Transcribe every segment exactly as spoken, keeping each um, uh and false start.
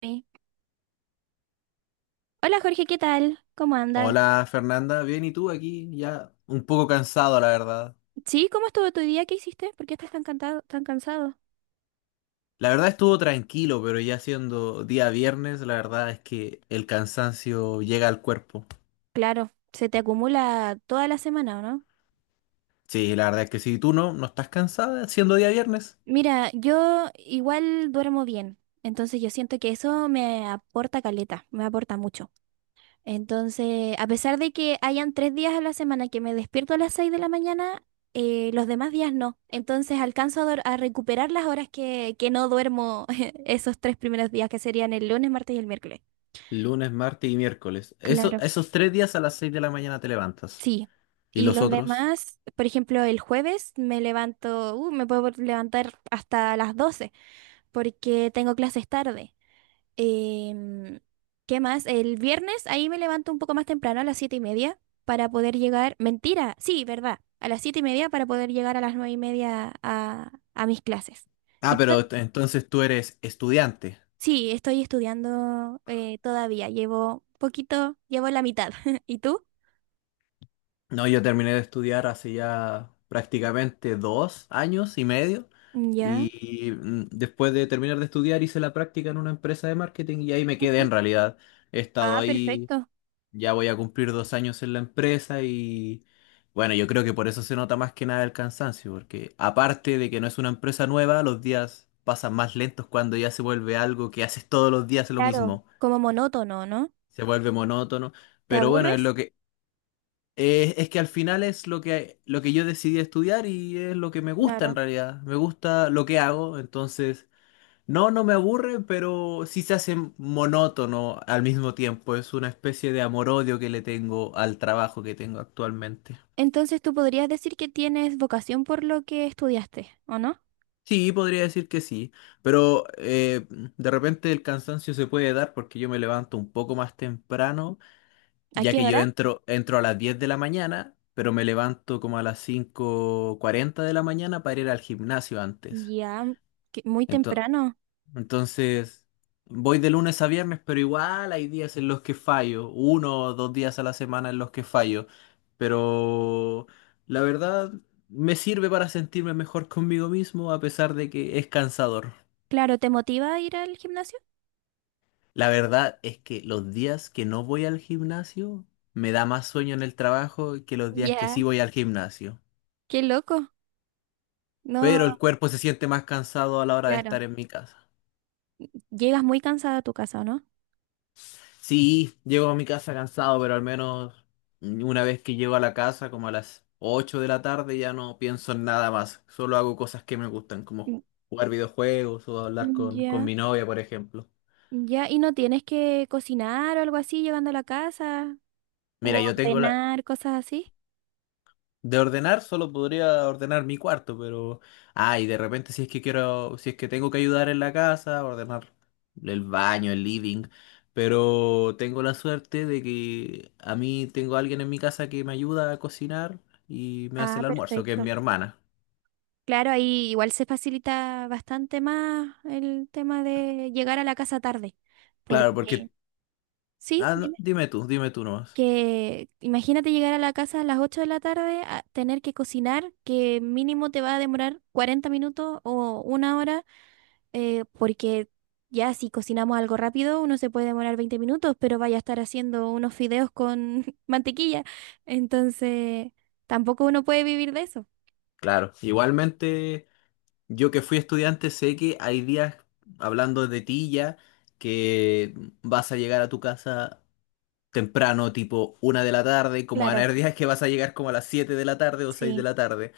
Sí. Hola Jorge, ¿qué tal? ¿Cómo andas? Hola Fernanda, bien, ¿y tú aquí? Ya un poco cansado, la verdad. Sí, ¿cómo estuvo tu día? ¿Qué hiciste? ¿Por qué estás tan cantado, tan cansado? La verdad estuvo tranquilo, pero ya siendo día viernes, la verdad es que el cansancio llega al cuerpo. Claro, se te acumula toda la semana, ¿o no? Sí, la verdad es que si tú no, no estás cansada siendo día viernes. Mira, yo igual duermo bien, entonces yo siento que eso me aporta caleta, me aporta mucho. Entonces, a pesar de que hayan tres días a la semana que me despierto a las seis de la mañana, eh, los demás días no. Entonces alcanzo a, dor- a recuperar las horas que, que no duermo esos tres primeros días, que serían el lunes, martes y el miércoles. Lunes, martes y miércoles. Eso, Claro. esos tres días a las seis de la mañana te levantas. Sí. ¿Y Y los los otros? demás, por ejemplo, el jueves me levanto, uh, me puedo levantar hasta las doce porque tengo clases tarde. Em, ¿qué más? El viernes ahí me levanto un poco más temprano a las siete y media para poder llegar, mentira, sí, verdad, a las siete y media para poder llegar a las nueve y media a, a mis clases. Ah, Y to- pero ent- entonces tú eres estudiante. sí, estoy estudiando eh, todavía, llevo poquito, llevo la mitad. ¿Y tú? No, yo terminé de estudiar hace ya prácticamente dos años y medio Ya. y mm, después de terminar de estudiar hice la práctica en una empresa de marketing y ahí me quedé Ujú. en realidad. He estado Ah, ahí, perfecto. ya voy a cumplir dos años en la empresa y bueno, yo creo que por eso se nota más que nada el cansancio, porque aparte de que no es una empresa nueva, los días pasan más lentos cuando ya se vuelve algo que haces todos los días lo Claro, mismo, como monótono, ¿no? se vuelve monótono. ¿Te Pero bueno, es aburres? lo que, eh, es que al final es lo que, lo que yo decidí estudiar y es lo que me gusta Claro. en realidad. Me gusta lo que hago, entonces no, no me aburre, pero sí se hace monótono al mismo tiempo. Es una especie de amor-odio que le tengo al trabajo que tengo actualmente. Entonces tú podrías decir que tienes vocación por lo que estudiaste, ¿o no? Sí, podría decir que sí, pero eh, de repente el cansancio se puede dar porque yo me levanto un poco más temprano ¿A ya qué que yo hora? entro, entro a las diez de la mañana, pero me levanto como a las cinco cuarenta de la mañana para ir al gimnasio antes. Ya, que- muy Ento- temprano. entonces, voy de lunes a viernes, pero igual hay días en los que fallo, uno o dos días a la semana en los que fallo, pero la verdad me sirve para sentirme mejor conmigo mismo a pesar de que es cansador. Claro, ¿te motiva a ir al gimnasio? La verdad es que los días que no voy al gimnasio me da más sueño en el trabajo que los días que Ya. sí voy al gimnasio. Qué loco. No, Pero el cuerpo se siente más cansado a la hora de claro. estar en mi casa. Llegas muy cansada a tu casa, ¿o no? Sí, llego a mi casa cansado, pero al menos una vez que llego a la casa, como a las ocho de la tarde, ya no pienso en nada más. Solo hago cosas que me gustan, como Mm, jugar videojuegos o hablar mm, con, con ya, mi novia, por ejemplo. ya. ¿Y no tienes que cocinar o algo así llegando a la casa? ¿O Mira, yo tengo la, ordenar cosas así? de ordenar, solo podría ordenar mi cuarto, pero. Ah, y de repente, si es que quiero. Si es que tengo que ayudar en la casa, ordenar el baño, el living. Pero tengo la suerte de que a mí tengo alguien en mi casa que me ayuda a cocinar y me hace Ah, el almuerzo, que es perfecto. mi hermana. Claro, ahí igual se facilita bastante más el tema de llegar a la casa tarde. Claro, Porque, porque. sí, Ah, no, dime, dime tú, dime tú nomás. que imagínate llegar a la casa a las ocho de la tarde, a tener que cocinar, que mínimo te va a demorar cuarenta minutos o una hora, eh, porque ya si cocinamos algo rápido, uno se puede demorar veinte minutos, pero vaya a estar haciendo unos fideos con mantequilla. Entonces, tampoco uno puede vivir de eso. Claro, igualmente, yo que fui estudiante, sé que hay días, hablando de ti ya, que vas a llegar a tu casa temprano, tipo una de la tarde, como van a Claro, haber días que vas a llegar como a las siete de la tarde o seis de sí. la tarde.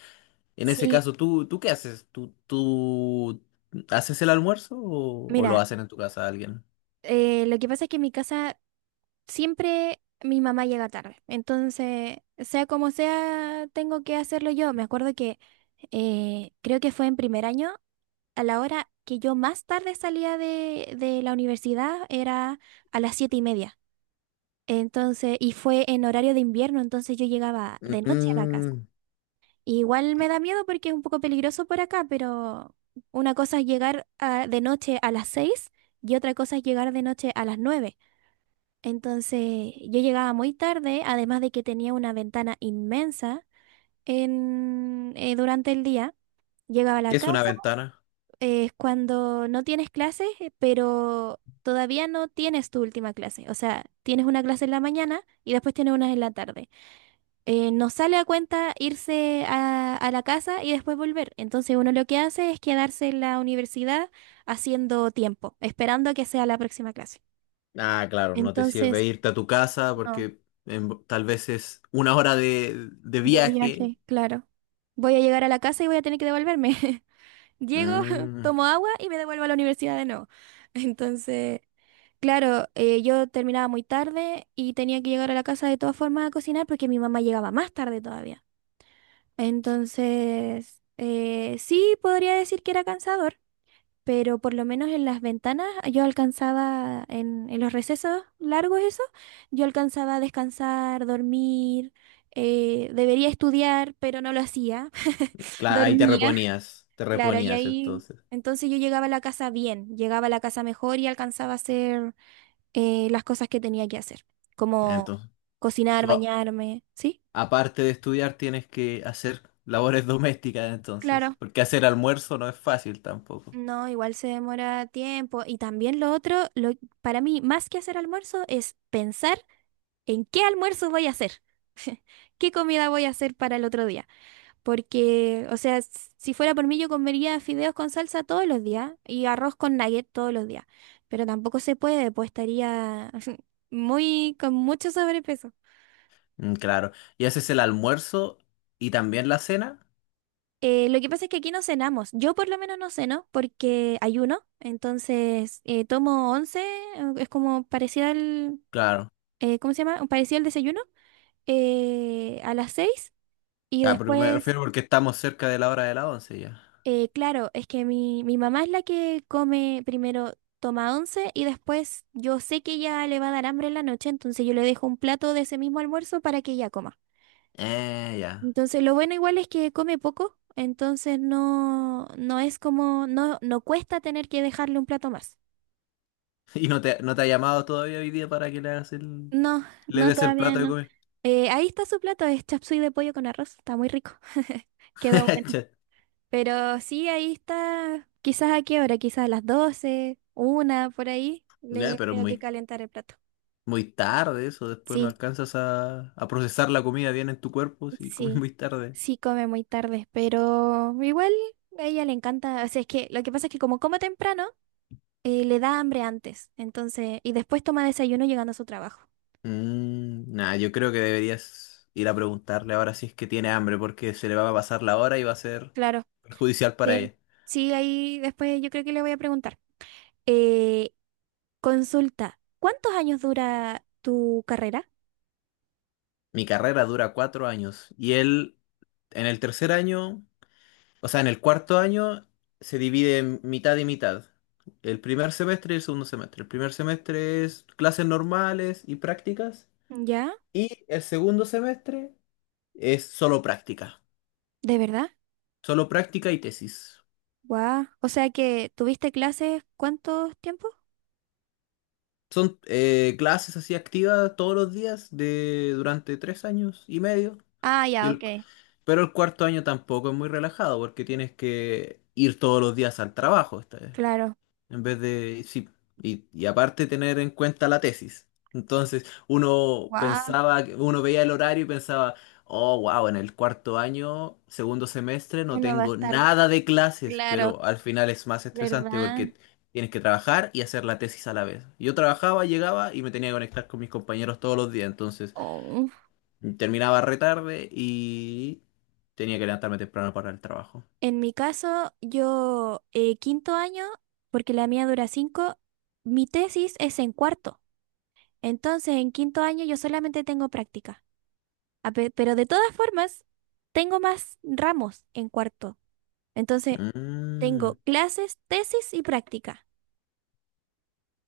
En ese Sí, caso, ¿tú, tú qué haces? ¿Tú, tú haces el almuerzo o, o lo mira. hacen en tu casa alguien? Eh, lo que pasa es que en mi casa siempre mi mamá llega tarde. Entonces, sea como sea, tengo que hacerlo yo. Me acuerdo que eh, creo que fue en primer año, a la hora que yo más tarde salía de, de la universidad era a las siete y media. Entonces, y fue en horario de invierno, entonces yo llegaba de noche a la casa. Mm. Igual me da miedo porque es un poco peligroso por acá, pero una cosa es llegar ah, de noche a las seis y otra cosa es llegar de noche a las nueve. Entonces yo llegaba muy tarde, además de que tenía una ventana inmensa en, eh, durante el día. Llegaba a la ¿Qué es una casa, ventana? eh, es cuando no tienes clases, eh, pero todavía no tienes tu última clase. O sea, tienes una clase en la mañana y después tienes una en la tarde. Eh, no sale a cuenta irse a, a la casa y después volver. Entonces uno lo que hace es quedarse en la universidad haciendo tiempo, esperando a que sea la próxima clase. Ah, claro, no te sirve Entonces, irte a tu casa no. porque en- tal vez es una hora de, de De viaje. viaje, claro. Voy a llegar a la casa y voy a tener que devolverme. Llego, Mm, tomo agua y me devuelvo a la universidad de nuevo. Entonces, claro, eh, yo terminaba muy tarde y tenía que llegar a la casa de todas formas a cocinar porque mi mamá llegaba más tarde todavía. Entonces, eh, sí podría decir que era cansador, pero por lo menos en las ventanas yo alcanzaba, en, en los recesos largos eso, yo alcanzaba a descansar, dormir, eh, debería estudiar, pero no lo hacía, cla- ahí te dormía, reponías, te claro, y reponías ahí entonces. entonces yo llegaba a la casa bien, llegaba a la casa mejor y alcanzaba a hacer eh, las cosas que tenía que hacer, Ah, como entonces, cocinar, tú, bañarme, ¿sí? aparte de estudiar, tienes que hacer labores domésticas entonces, Claro. porque hacer almuerzo no es fácil tampoco. No, igual se demora tiempo. Y también lo otro, lo, para mí, más que hacer almuerzo, es pensar ¿en qué almuerzo voy a hacer? ¿Qué comida voy a hacer para el otro día? Porque, o sea, s- si fuera por mí, yo comería fideos con salsa todos los días y arroz con nugget todos los días. Pero tampoco se puede, pues estaría muy, con mucho sobrepeso. Mm, claro. ¿Y haces el almuerzo y también la cena? Eh, lo que pasa es que aquí no cenamos. Yo por lo menos no ceno porque ayuno. Entonces, eh, tomo once, eh, es como parecido al, Claro. eh, ¿cómo se llama? Parecido al desayuno, eh, a las seis y Ya, porque me después. refiero porque estamos cerca de la hora de la once ya. Eh, claro, es que mi, mi mamá es la que come primero, toma once y después yo sé que ella le va a dar hambre en la noche, entonces yo le dejo un plato de ese mismo almuerzo para que ella coma. Eh, ya. Entonces lo bueno igual es que come poco, entonces no, no es como, no, no cuesta tener que dejarle un plato más. ¿Y no te, no te ha llamado todavía hoy día para que le hagas el, No, le no, des el todavía plato de no. comer? Eh, ahí está su plato, es chapsui de pollo con arroz, está muy rico. Quedó bueno. Che. Pero sí, ahí está. Quizás a qué hora, quizás a las doce una, por ahí. Ya, Le pero es tengo que muy, calentar el plato. muy tarde eso, después no Sí, alcanzas a, a procesar la comida bien en tu cuerpo si comes sí, muy tarde. sí come muy tarde, pero igual a ella le encanta. O sea, es que lo que pasa es que como come temprano, eh, le da hambre antes. Entonces, y después toma desayuno llegando a su trabajo. Mm, nah, yo creo que deberías ir a preguntarle ahora si es que tiene hambre, porque se le va a pasar la hora y va a ser Claro, perjudicial para sí. ella. Sí, ahí después yo creo que le voy a preguntar. Eh, consulta, ¿cuántos años dura tu carrera? Mi carrera dura cuatro años y él en el tercer año, o sea, en el cuarto año se divide en mitad y mitad. El primer semestre y el segundo semestre. El primer semestre es clases normales y prácticas ¿Ya? y el segundo semestre es solo práctica. ¿De verdad? Solo práctica y tesis. Guau. O sea que tuviste clases, ¿cuántos tiempos? Son eh, clases así activas todos los días de durante tres años y medio. Ah, Y ya, ok. el- pero el cuarto año tampoco es muy relajado porque tienes que ir todos los días al trabajo esta vez. Claro. En vez de, sí, y, y aparte tener en cuenta la tesis. Entonces, uno Guau. pensaba, que- uno veía el horario y pensaba, oh, wow, en el cuarto año, segundo semestre, no Uno va a tengo estar nada de clases, claro, pero al final es más estresante ¿verdad? porque tienes que trabajar y hacer la tesis a la vez. Yo trabajaba, llegaba y me tenía que conectar con mis compañeros todos los días, entonces Oh. terminaba re tarde y tenía que levantarme temprano para el trabajo. En mi caso, yo eh, quinto año, porque la mía dura cinco, mi tesis es en cuarto. Entonces, en quinto año yo solamente tengo práctica. A pe- Pero de todas formas, tengo más ramos en cuarto. Entonces, Mm. tengo clases, tesis y práctica.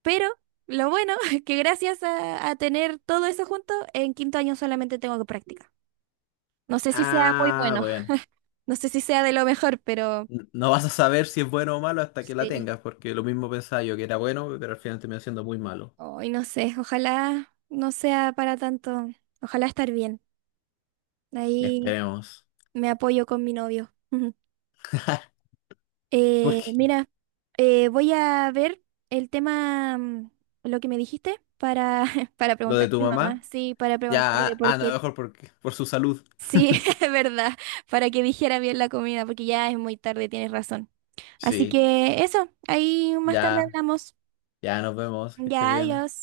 Pero lo bueno es que gracias a, a tener todo eso junto, en quinto año solamente tengo que practicar. No sé si sea muy Ah, bueno, bueno. no sé si sea de lo mejor, pero n- No vas a saber si es bueno o malo hasta que la sí. tengas, porque lo mismo pensaba yo que era bueno, pero al final terminó siendo muy malo. Hoy no sé, ojalá no sea para tanto. Ojalá estar bien. Ahí Esperemos. me apoyo con mi novio. Eh, Porque mira, eh, voy a ver el tema, mm, lo que me dijiste, para, para lo de preguntarle tu a mi mamá. mamá, Sí, para ya, preguntarle, a- anda porque mejor porque, por su salud. sí, es verdad, para que dijera bien la comida, porque ya es muy tarde, tienes razón. Así Sí, que eso, ahí más tarde ya, hablamos. ya nos vemos, que estés Ya, bien. adiós.